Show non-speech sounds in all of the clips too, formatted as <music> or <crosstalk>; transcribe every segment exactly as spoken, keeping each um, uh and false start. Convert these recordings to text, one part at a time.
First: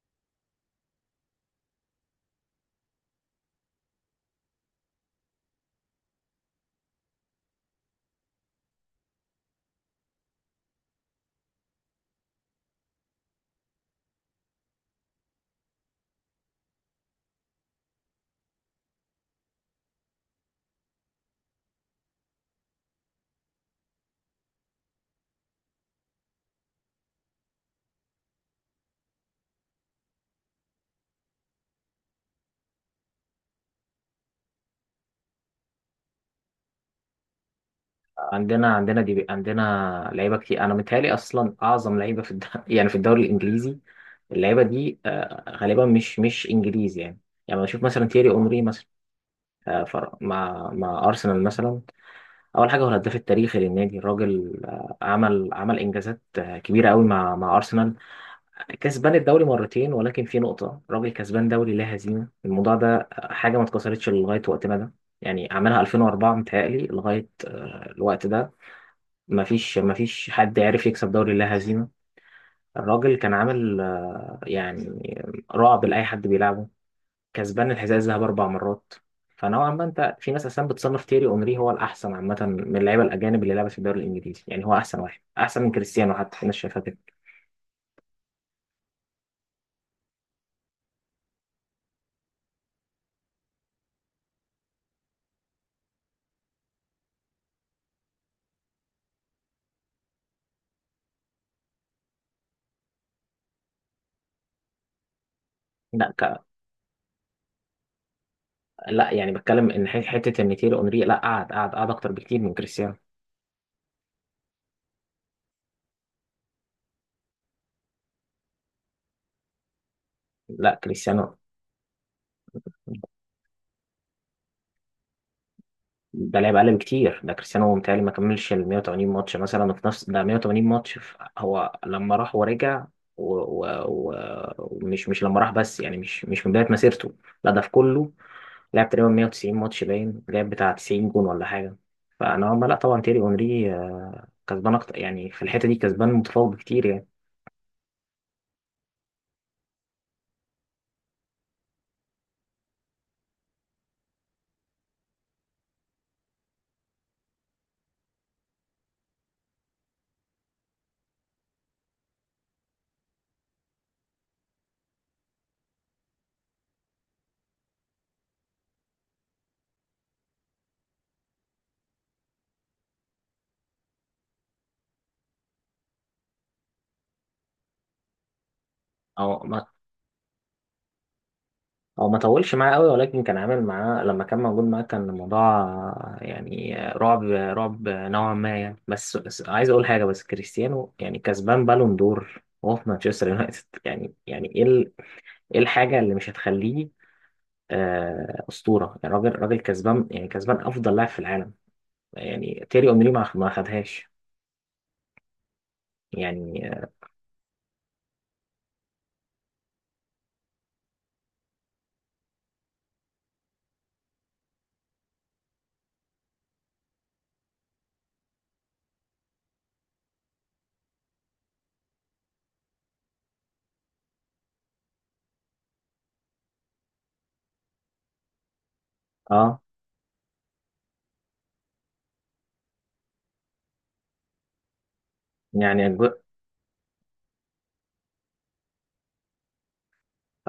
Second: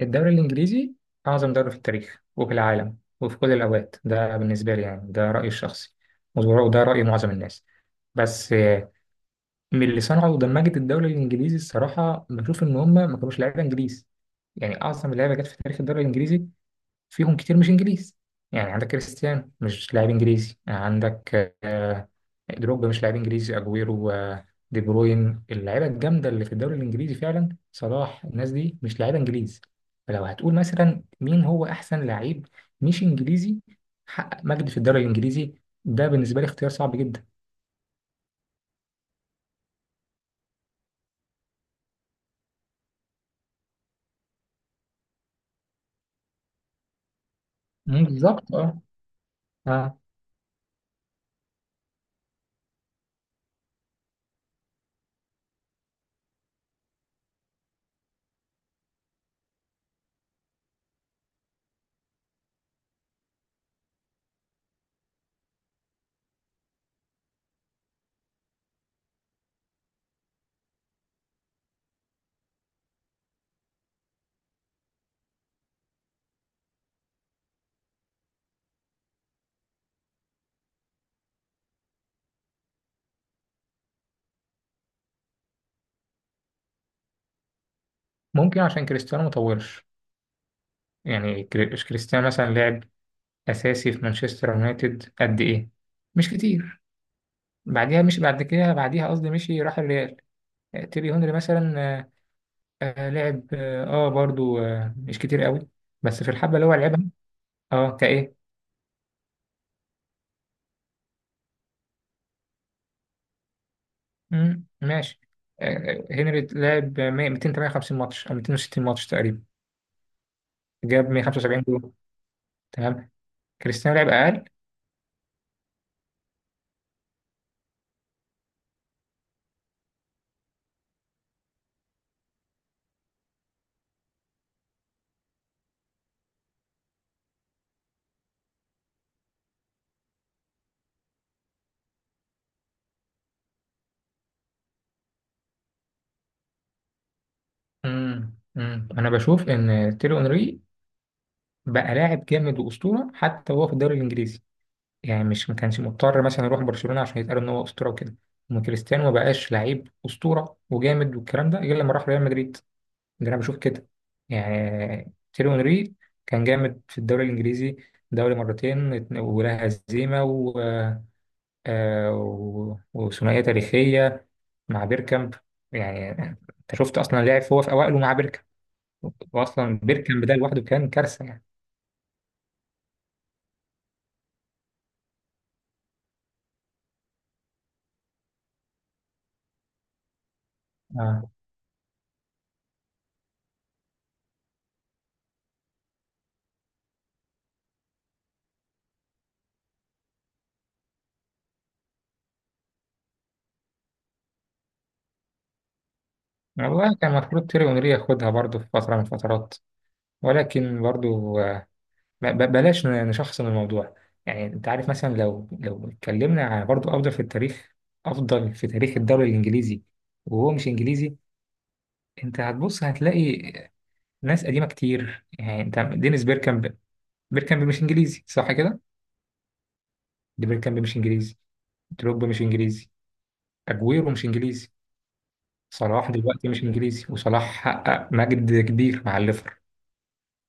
الدوري الإنجليزي أعظم دوري في التاريخ وفي العالم وفي كل الأوقات، ده بالنسبة لي. يعني ده رأيي الشخصي وده وده رأي معظم الناس. بس آه، من اللي صنعوا ودمجت الدوري الإنجليزي، الصراحة بشوف إن هم ما كانوش لعيبة إنجليز. يعني أعظم لعيبة جت في تاريخ الدوري الإنجليزي فيهم كتير مش انجليز. يعني عندك كريستيانو مش لاعب انجليزي، عندك آه، دروجبا مش لاعب انجليزي، اجويرو، آه، دي بروين، اللعيبه الجامده اللي في الدوري الانجليزي فعلا، صلاح، الناس دي مش لعيبه انجليز. فلو هتقول مثلا مين هو احسن لعيب مش انجليزي حقق مجد في الدوري الانجليزي، ده بالنسبه لي اختيار صعب جدا. عندنا عندنا دي عندنا لعيبه كتير. انا متهيألي اصلا اعظم لعيبه في الد... <laughs> يعني في الدوري الانجليزي. اللعيبه دي آه، غالبا مش مش انجليزي يعني. يعني بشوف مم، مثلا تييري بالظبط، اونري اه. مثلا، آه، اه. فر- مع مع ارسنال مثلا. اول حاجه هو الهداف التاريخي للنادي. الراجل آه، عمل عمل انجازات آه، كبيره قوي مع مع ارسنال. كسبان الدوري مرتين، ولكن في نقطه، الراجل كسبان دوري لا هزيمه. الموضوع ده آه، حاجه ما اتكسرتش لغايه وقتنا ده. يعني عملها ألفين وأربعة متهيألي لغايه آه، الوقت ده. ما فيش ما فيش حد عرف يكسب دوري لا هزيمة. الراجل كان عامل آه، يعني رعب لأي حد بيلعبه. كسبان الحذاء الذهبي أربع مرات. فنوعا ما، أنت في ناس أصلا بتصنف تيري أونري هو الأحسن عامة من اللعيبة الأجانب اللي لعبت في الدوري الإنجليزي، يعني هو أحسن واحد، أحسن من كريستيانو حتى، في ناس شايفها كده. ممكن عشان كريستيانو مطولش. يعني كري- كريستيانو مثلا لعب اساسي في مانشستر يونايتد قد ايه؟ مش كتير. بعديها، مش بعد كده بعديها قصدي، مشي راح الريال. آه، تيري هنري مثلا، آه، آه، لعب، اه آه، برضو آه، مش كتير قوي. لا، بس في ك... الحبة اللي هو لعبها، اه كايه. لا، يعني بتكلم إن ح- حتة إن تيري أونري لا قعد قعد قعد أكتر بكتير من كريستيانو. مم، ماشي. آه، آه، هنري لعب مية مئتين وتمانية وخمسين ماتش او مئتين وستين ماتش تقريبا، لا، جاب كريستيانو مية وخمسة وسبعين جول. تمام. كريستيانو لعب اقل. ده لعب اقل بكتير. ده كريستيانو متهيألي ما كملش ال مية وتمانين ماتش مثلا، في نفس ده مية وتمانين ماتش، في هو لما راح ورجع. و... و... و... ومش مش لما راح بس، يعني مش مش من بداية مسيرته. لا ده في كله، لعب تقريبا مية وتسعين ماتش، باين لعب بتاع تسعين جون ولا حاجة. فأنا ما لا، طبعا تيري اونري آه، كسبان أكتر يعني، في الحتة دي كسبان متفوق بكتير يعني. مم، مم. انا بشوف ان تيري اونري بقى لاعب جامد واسطورة حتى وهو في الدوري الانجليزي. يعني مش ما كانش مضطر مثلا يروح برشلونة عشان يتقال ان هو اسطورة وكده. أما كريستيانو ما بقاش لعيب اسطورة وجامد والكلام ده غير لما راح ريال مدريد. ده انا بشوف كده. يعني تيرو انري كان جامد في الدوري الانجليزي، دوري مرتين ات- ولا هزيمة و... آه، و- وثنائية تاريخية مع بيركامب. يعني انت شفت اصلا لعب هو في اوائله مع بيركامب، أو، واصلا بيركامب ده لوحده كان كارثة يعني. هو ما طولش معاه قوي، ولكن كان عامل معاه لما كان موجود معاه، كان الموضوع آه، يعني آه، رعب رعب نوعا ما يعني. بس بس عايز اقول حاجه، بس كريستيانو يعني اه كسبان بالون دور وهو في مانشستر يونايتد. <laughs> يعني يعني ايه ال- ايه الحاجه اللي مش هتخليه آه، اسطوره؟ يعني راجل راجل كسبان، يعني كسبان افضل لاعب في العالم. يعني تيري اونري ما ما خدهاش يعني. والله كان المفروض تيري اونري ياخدها برضه في فترة من الفترات، ولكن برضو آه، ب- ب- بلاش ن- نشخصن الموضوع. يعني انت عارف، مثلا لو لو اتكلمنا على برضو افضل في التاريخ، افضل في تاريخ الدوري الانجليزي وهو مش انجليزي، انت هتبص هتلاقي ناس قديمه كتير. يعني انت دينيس بيركامب، بيركامب مش انجليزي صح كده؟ اه. دي بيركامب مش انجليزي، دروجبا مش انجليزي، اجويرو مش انجليزي، يعني صلاح الج- دلوقتي مش انجليزي، وصلاح حقق مجد كبير مع الليفر.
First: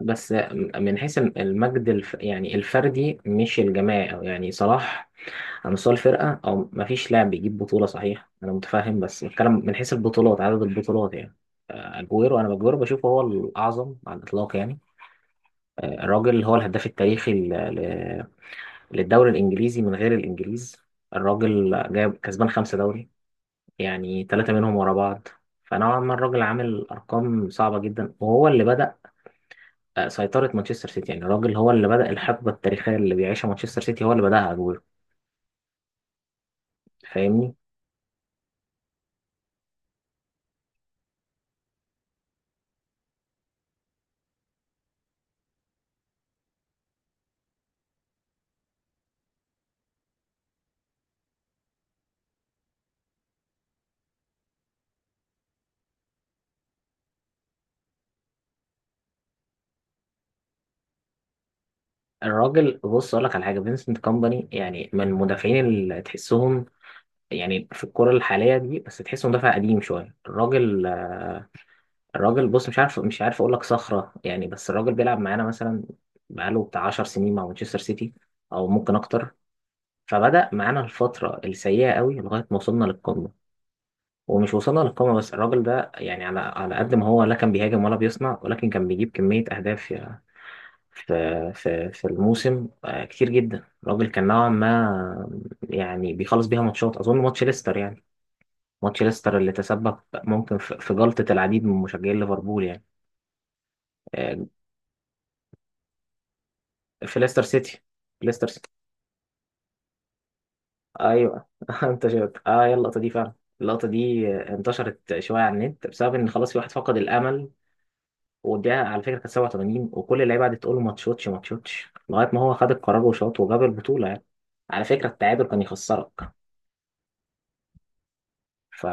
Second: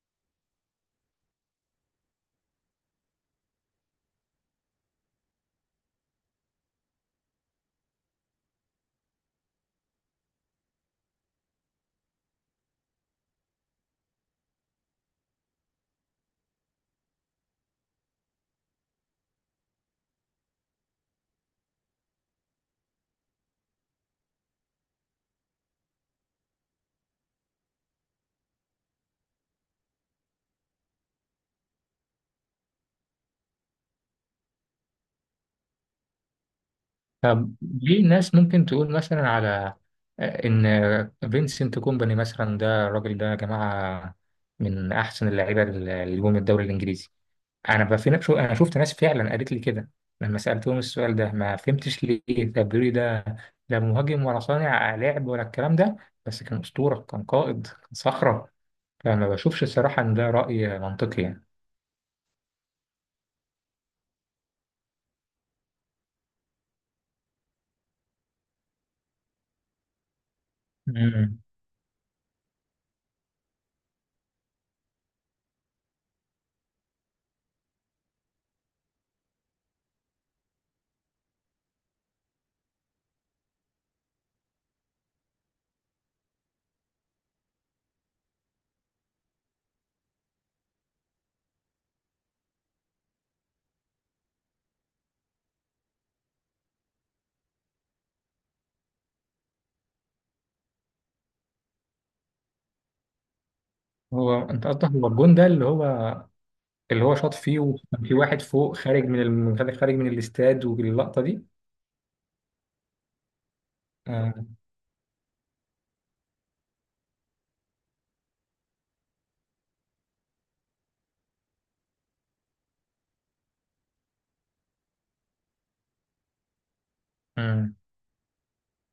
بس من حيث المجد، الف يعني الفردي مش الجماعي، أو يعني صلاح على مستوى الفرقة، أو مفيش لاعب بيجيب بطولة، صحيح أنا متفاهم، بس بتكلم من حيث البطولات، عدد البطولات يعني. آه، أجويرو، أنا أجويرو بشوفه هو الأعظم على الإطلاق يعني. آه، الراجل هو الهداف التاريخي ل- ل- للدوري الإنجليزي من غير الإنجليز. الراجل جايب، كسبان خمسة دوري، يعني ثلاثة منهم ورا بعض. فنوعا ما الراجل عامل أرقام صعبة جدا، وهو اللي بدأ آه، سيطرة مانشستر سيتي. يعني الراجل هو اللي بدأ الحقبة التاريخية اللي بيعيشها مانشستر سيتي، هو اللي بدأها، أجويرو. فاهمني؟ طب ليه ناس ممكن تقول مثلا على آه، إن فينسنت كومباني مثلا، ده الراجل ده يا جماعة من أحسن اللعيبة اللي جم الدوري الإنجليزي؟ أنا بقى في نفسه، أنا شفت ناس فعلا قالت لي كده. لما سألتهم السؤال ده ما فهمتش ليه. طب بيقولوا لي ده لا مهاجم ولا صانع لعب ولا الكلام ده، بس كان أسطورة، كان قائد، كان صخرة. فما بشوفش الصراحة إن ده رأي منطقي يعني. الراجل، بص اقول لك على حاجه، فينسنت كومباني يعني من المدافعين اللي تحسهم يعني في الكرة الحالية دي، بس تحسه مدافع قديم شوية الراجل. مم. الراجل، بص، مش عارف مش عارف اقول لك صخرة يعني، بس الراجل بيلعب معانا مثلا، بقاله بتاع عشر سنين مع مانشستر سيتي، او ممكن اكتر. فبدأ معانا الفترة السيئة قوي لغاية ما وصلنا للقمة. ومش وصلنا للقمة بس، الراجل ده يعني، على على قد ما هو لا كان بيهاجم ولا بيصنع، ولكن كان بيجيب كمية أهداف في في في الموسم آه، كتير جدا. الراجل كان نوعا ما يعني بيخلص بيها ماتشات، اظن ماتش ليستر يعني، ماتش ليستر اللي تسبب ممكن في في جلطة العديد من مشجعين ليفربول يعني. هو آه، أنت قصدك هو الجون ده اللي هو اللي هو في شاط ليستر فيه سيتي، وكان في واحد ليستر سيتي، فوق خارج من الم... خارج من الاستاد واللقطة دي؟ ايوه. <laughs> انت شفت؟ اه، هي اللقطة دي فعلا. اللقطة دي آه. آه، انتشرت شوية على النت، بسبب ان خلاص في واحد فقد الامل. وديها على فكرة كانت سبعة وتمانين، وكل اللعيبة قعدت تقول له ما تشوتش ما تشوتش، لغاية ما هو خد القرار وشاط وجاب البطولة يعني. على فكرة التعادل كان يخسرك. امم. ف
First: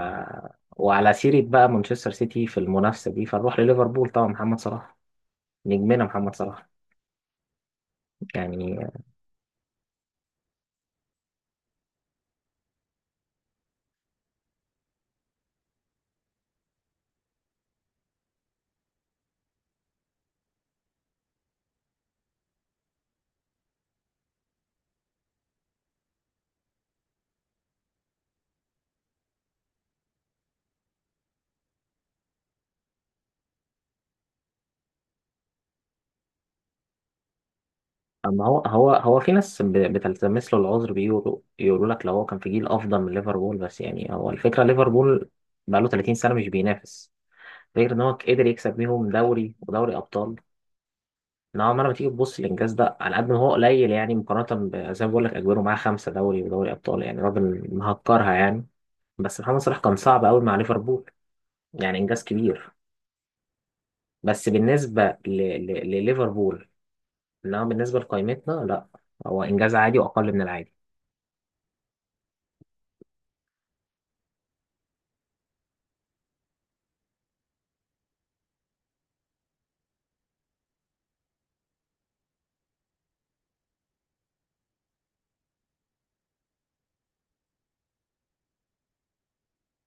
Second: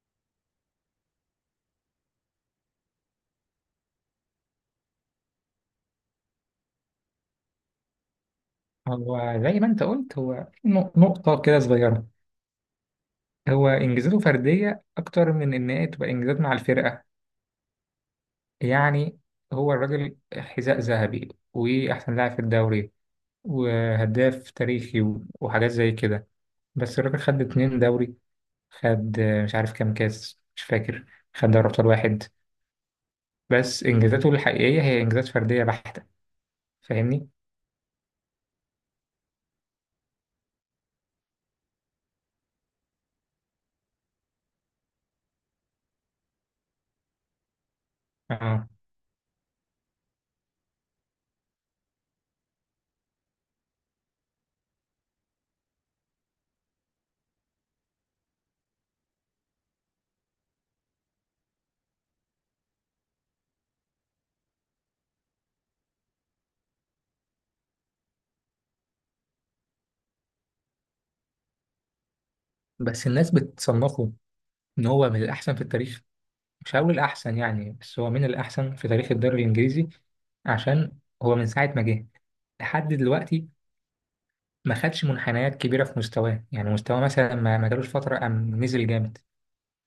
وعلى سيرة بقى مانشستر سيتي في المنافسة دي، فنروح لليفربول. طبعا محمد صلاح، نجمنا محمد صلاح يعني. هو زي ما انت قلت، هو في نق- نقطة كده صغيرة، هو انجازاته فردية اكتر من ان هي تبقى انجازات مع الفرقة. يعني هو الراجل حذاء ذهبي واحسن لاعب في الدوري وهداف تاريخي و- وحاجات زي كده. بس الراجل خد اتنين دوري، خد آه، مش عارف كام كاس مش فاكر، خد دوري ابطال واحد. بس انجازاته الحقيقية هي انجازات فردية بحتة. فاهمني؟ اما هو هو هو في ناس ب- بتلتمس له العذر، بيقولوا يقولوا لك لو هو كان في جيل افضل من ليفربول. بس يعني هو الفكرة، ليفربول بقى له تلاتين سنة مش بينافس، غير ان هو قدر اه. يكسب بيهم دوري ودوري ابطال. نوعا ما لما تيجي تبص الانجاز ده على قد ما هو قليل، يعني مقارنة ب- زي ما بقول لك، اجويرو معاه خمسة دوري ودوري ابطال، يعني راجل مهكرها يعني. بس محمد صلاح كان صعب قوي مع ليفربول، يعني انجاز كبير، بس بالنسبة ل... ل... لليفربول. إنما بالنسبة لقائمتنا لا، هو إنجاز عادي وأقل من العادي. بس الناس بتصنفه ان هو من الاحسن في التاريخ، مش هقول الاحسن يعني، بس هو من الاحسن في تاريخ الدوري الانجليزي. عشان هو من ساعه ما جه لحد دلوقتي ما خدش منحنيات كبيره في مستواه. يعني مستواه مثلا ما ما جالوش فتره قام نزل جامد.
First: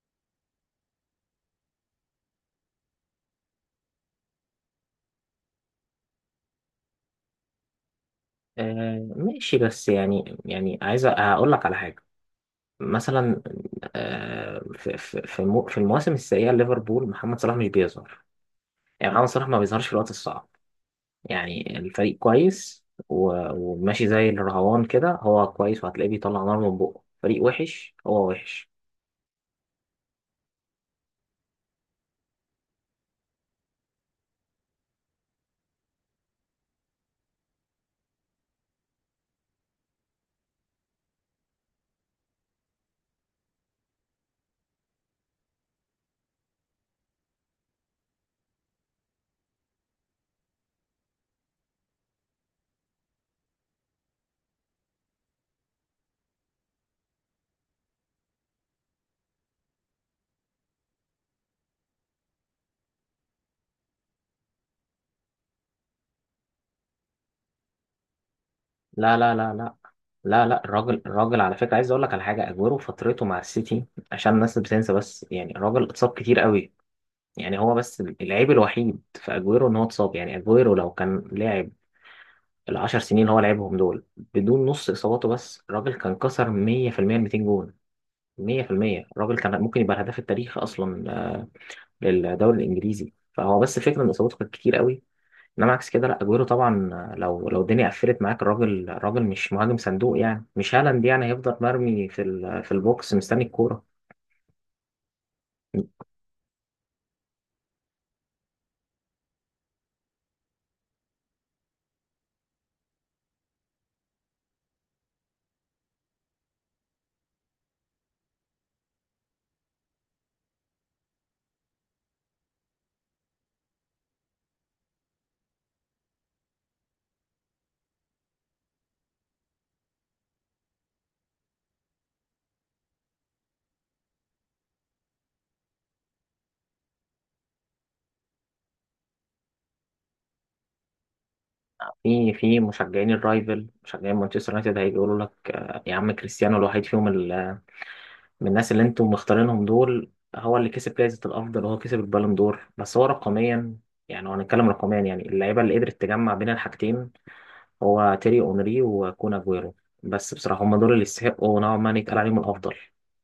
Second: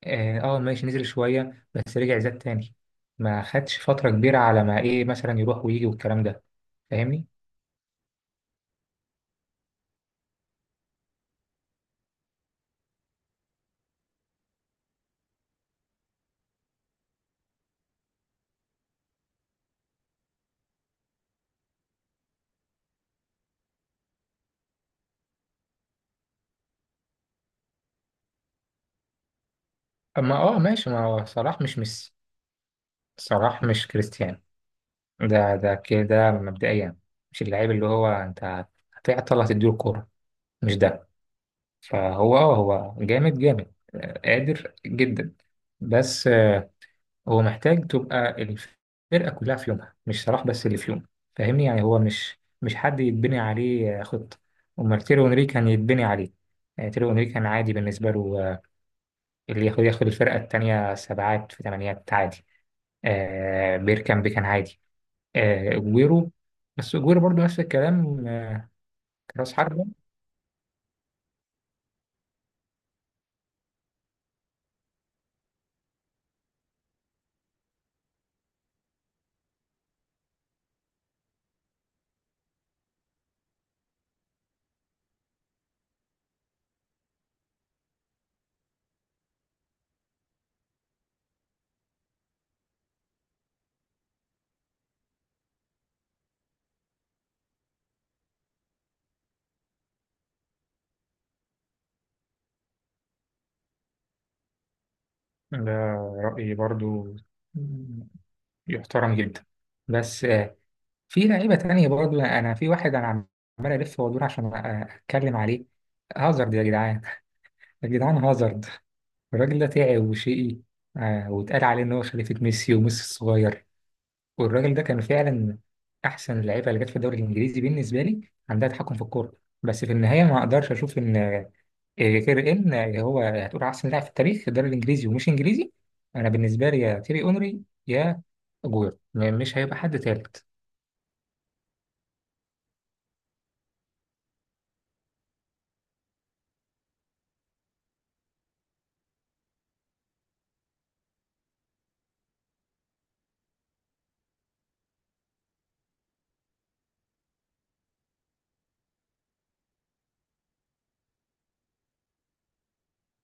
اه آه، ماشي، نزل شويه بس رجع زاد تاني. ما خدش فتره كبيره على ما ايه مثلا يروح ويجي والكلام ده. فاهمني؟ آه ماشي، بس يعني يعني عايز أقول لك على حاجة. مثلا، آه في في في المو- في المواسم السيئة ليفربول، محمد صلاح مش بيظهر. يعني محمد صلاح ما بيظهرش في الوقت الصعب. يعني الفريق كويس و- وماشي زي الرهوان كده، هو كويس، وهتلاقيه بيطلع نار من بقه. فريق وحش، هو وحش. اما اه ماشي، ما هو صلاح مش ميسي، صلاح مش كريستيانو. ده ده كده ده مبدئيا مش اللعيب اللي هو انت هتعطل هتديله الكورة، مش ده. فهو اه هو جامد جامد، آه، قادر جدا. بس آه، هو محتاج تبقى الفرقة كلها في يومها، مش صلاح بس اللي في يوم. فاهمني؟ يعني هو مش مش حد يتبني عليه آه، خطة. أمال تيرو إنري كان يتبني عليه، يعني تيرو إنري كان عادي بالنسبة له آه، اللي ياخد ياخد الفرقة التانية سبعات في تمانيات عادي. آه بيركامب كان عادي. آه، اجويرو، بس اجويرو برضو نفس الكلام، آه، لا، لا، راس لا، لا، حربة. لا، لا، الراجل الراجل على فكرة عايز اقول لك على حاجة. اجويرو فترته مع السيتي، عشان الناس بتنسى، بس يعني الراجل اتصاب كتير قوي. يعني هو بس العيب الوحيد في اجويرو ان هو اتصاب. يعني اجويرو لو كان لعب العشر سنين اللي هو لعبهم دول بدون نص اصاباته، بس الراجل كان كسر مية في المية ال ميتين جون. مية في المية الراجل كان ممكن يبقى الهداف التاريخي اصلا آه، للدوري الانجليزي. فهو بس فكرة ان اصاباته كانت كتير قوي. انما عكس كده لا، اجويرو طبعا، لو لو الدنيا قفلت معاك، الراجل الراجل مش مهاجم صندوق يعني، مش هالاند يعني، هيفضل مرمي في ال- في البوكس مستني الكوره. ده رأيي برضو يحترم جدا، بس آه، في لعيبة تانية برضو. أنا في واحد أنا عم- عمال ألف وأدور عشان أ- أتكلم عليه، هازارد يا جدعان. يا جدعان هازارد، الراجل ده تعب وشقي، آه، واتقال عليه إن هو خليفة ميسي وميسي الصغير. والراجل ده كان فعلا احسن اللعيبه اللي جت في الدوري الانجليزي بالنسبه لي، عندها تحكم في الكوره. بس في النهايه ما اقدرش اشوف ان آه، غير ان آه، هو هتقول احسن لاعب في التاريخ في الدوري الانجليزي ومش انجليزي. انا بالنسبه لي، يا تيري اونري يا اجويرو، م- مش هيبقى حد تالت. في في مشجعين الرايفل، مشجعين مانشستر يونايتد هيجي يقولوا لك آه، يا عم كريستيانو الوحيد فيهم، ال- من الناس اللي انتم مختارينهم دول هو اللي كسب جائزه الافضل، وهو كسب البالون دور، بس هو رقميا. يعني لو هنتكلم رقميا، يعني اللعيبه اللي قدرت تجمع بين الحاجتين هو تيري اونري وكون اجويرو. بس بصراحه هم دول اللي يستحقوا نوعا ما إن يتقال عليهم الافضل.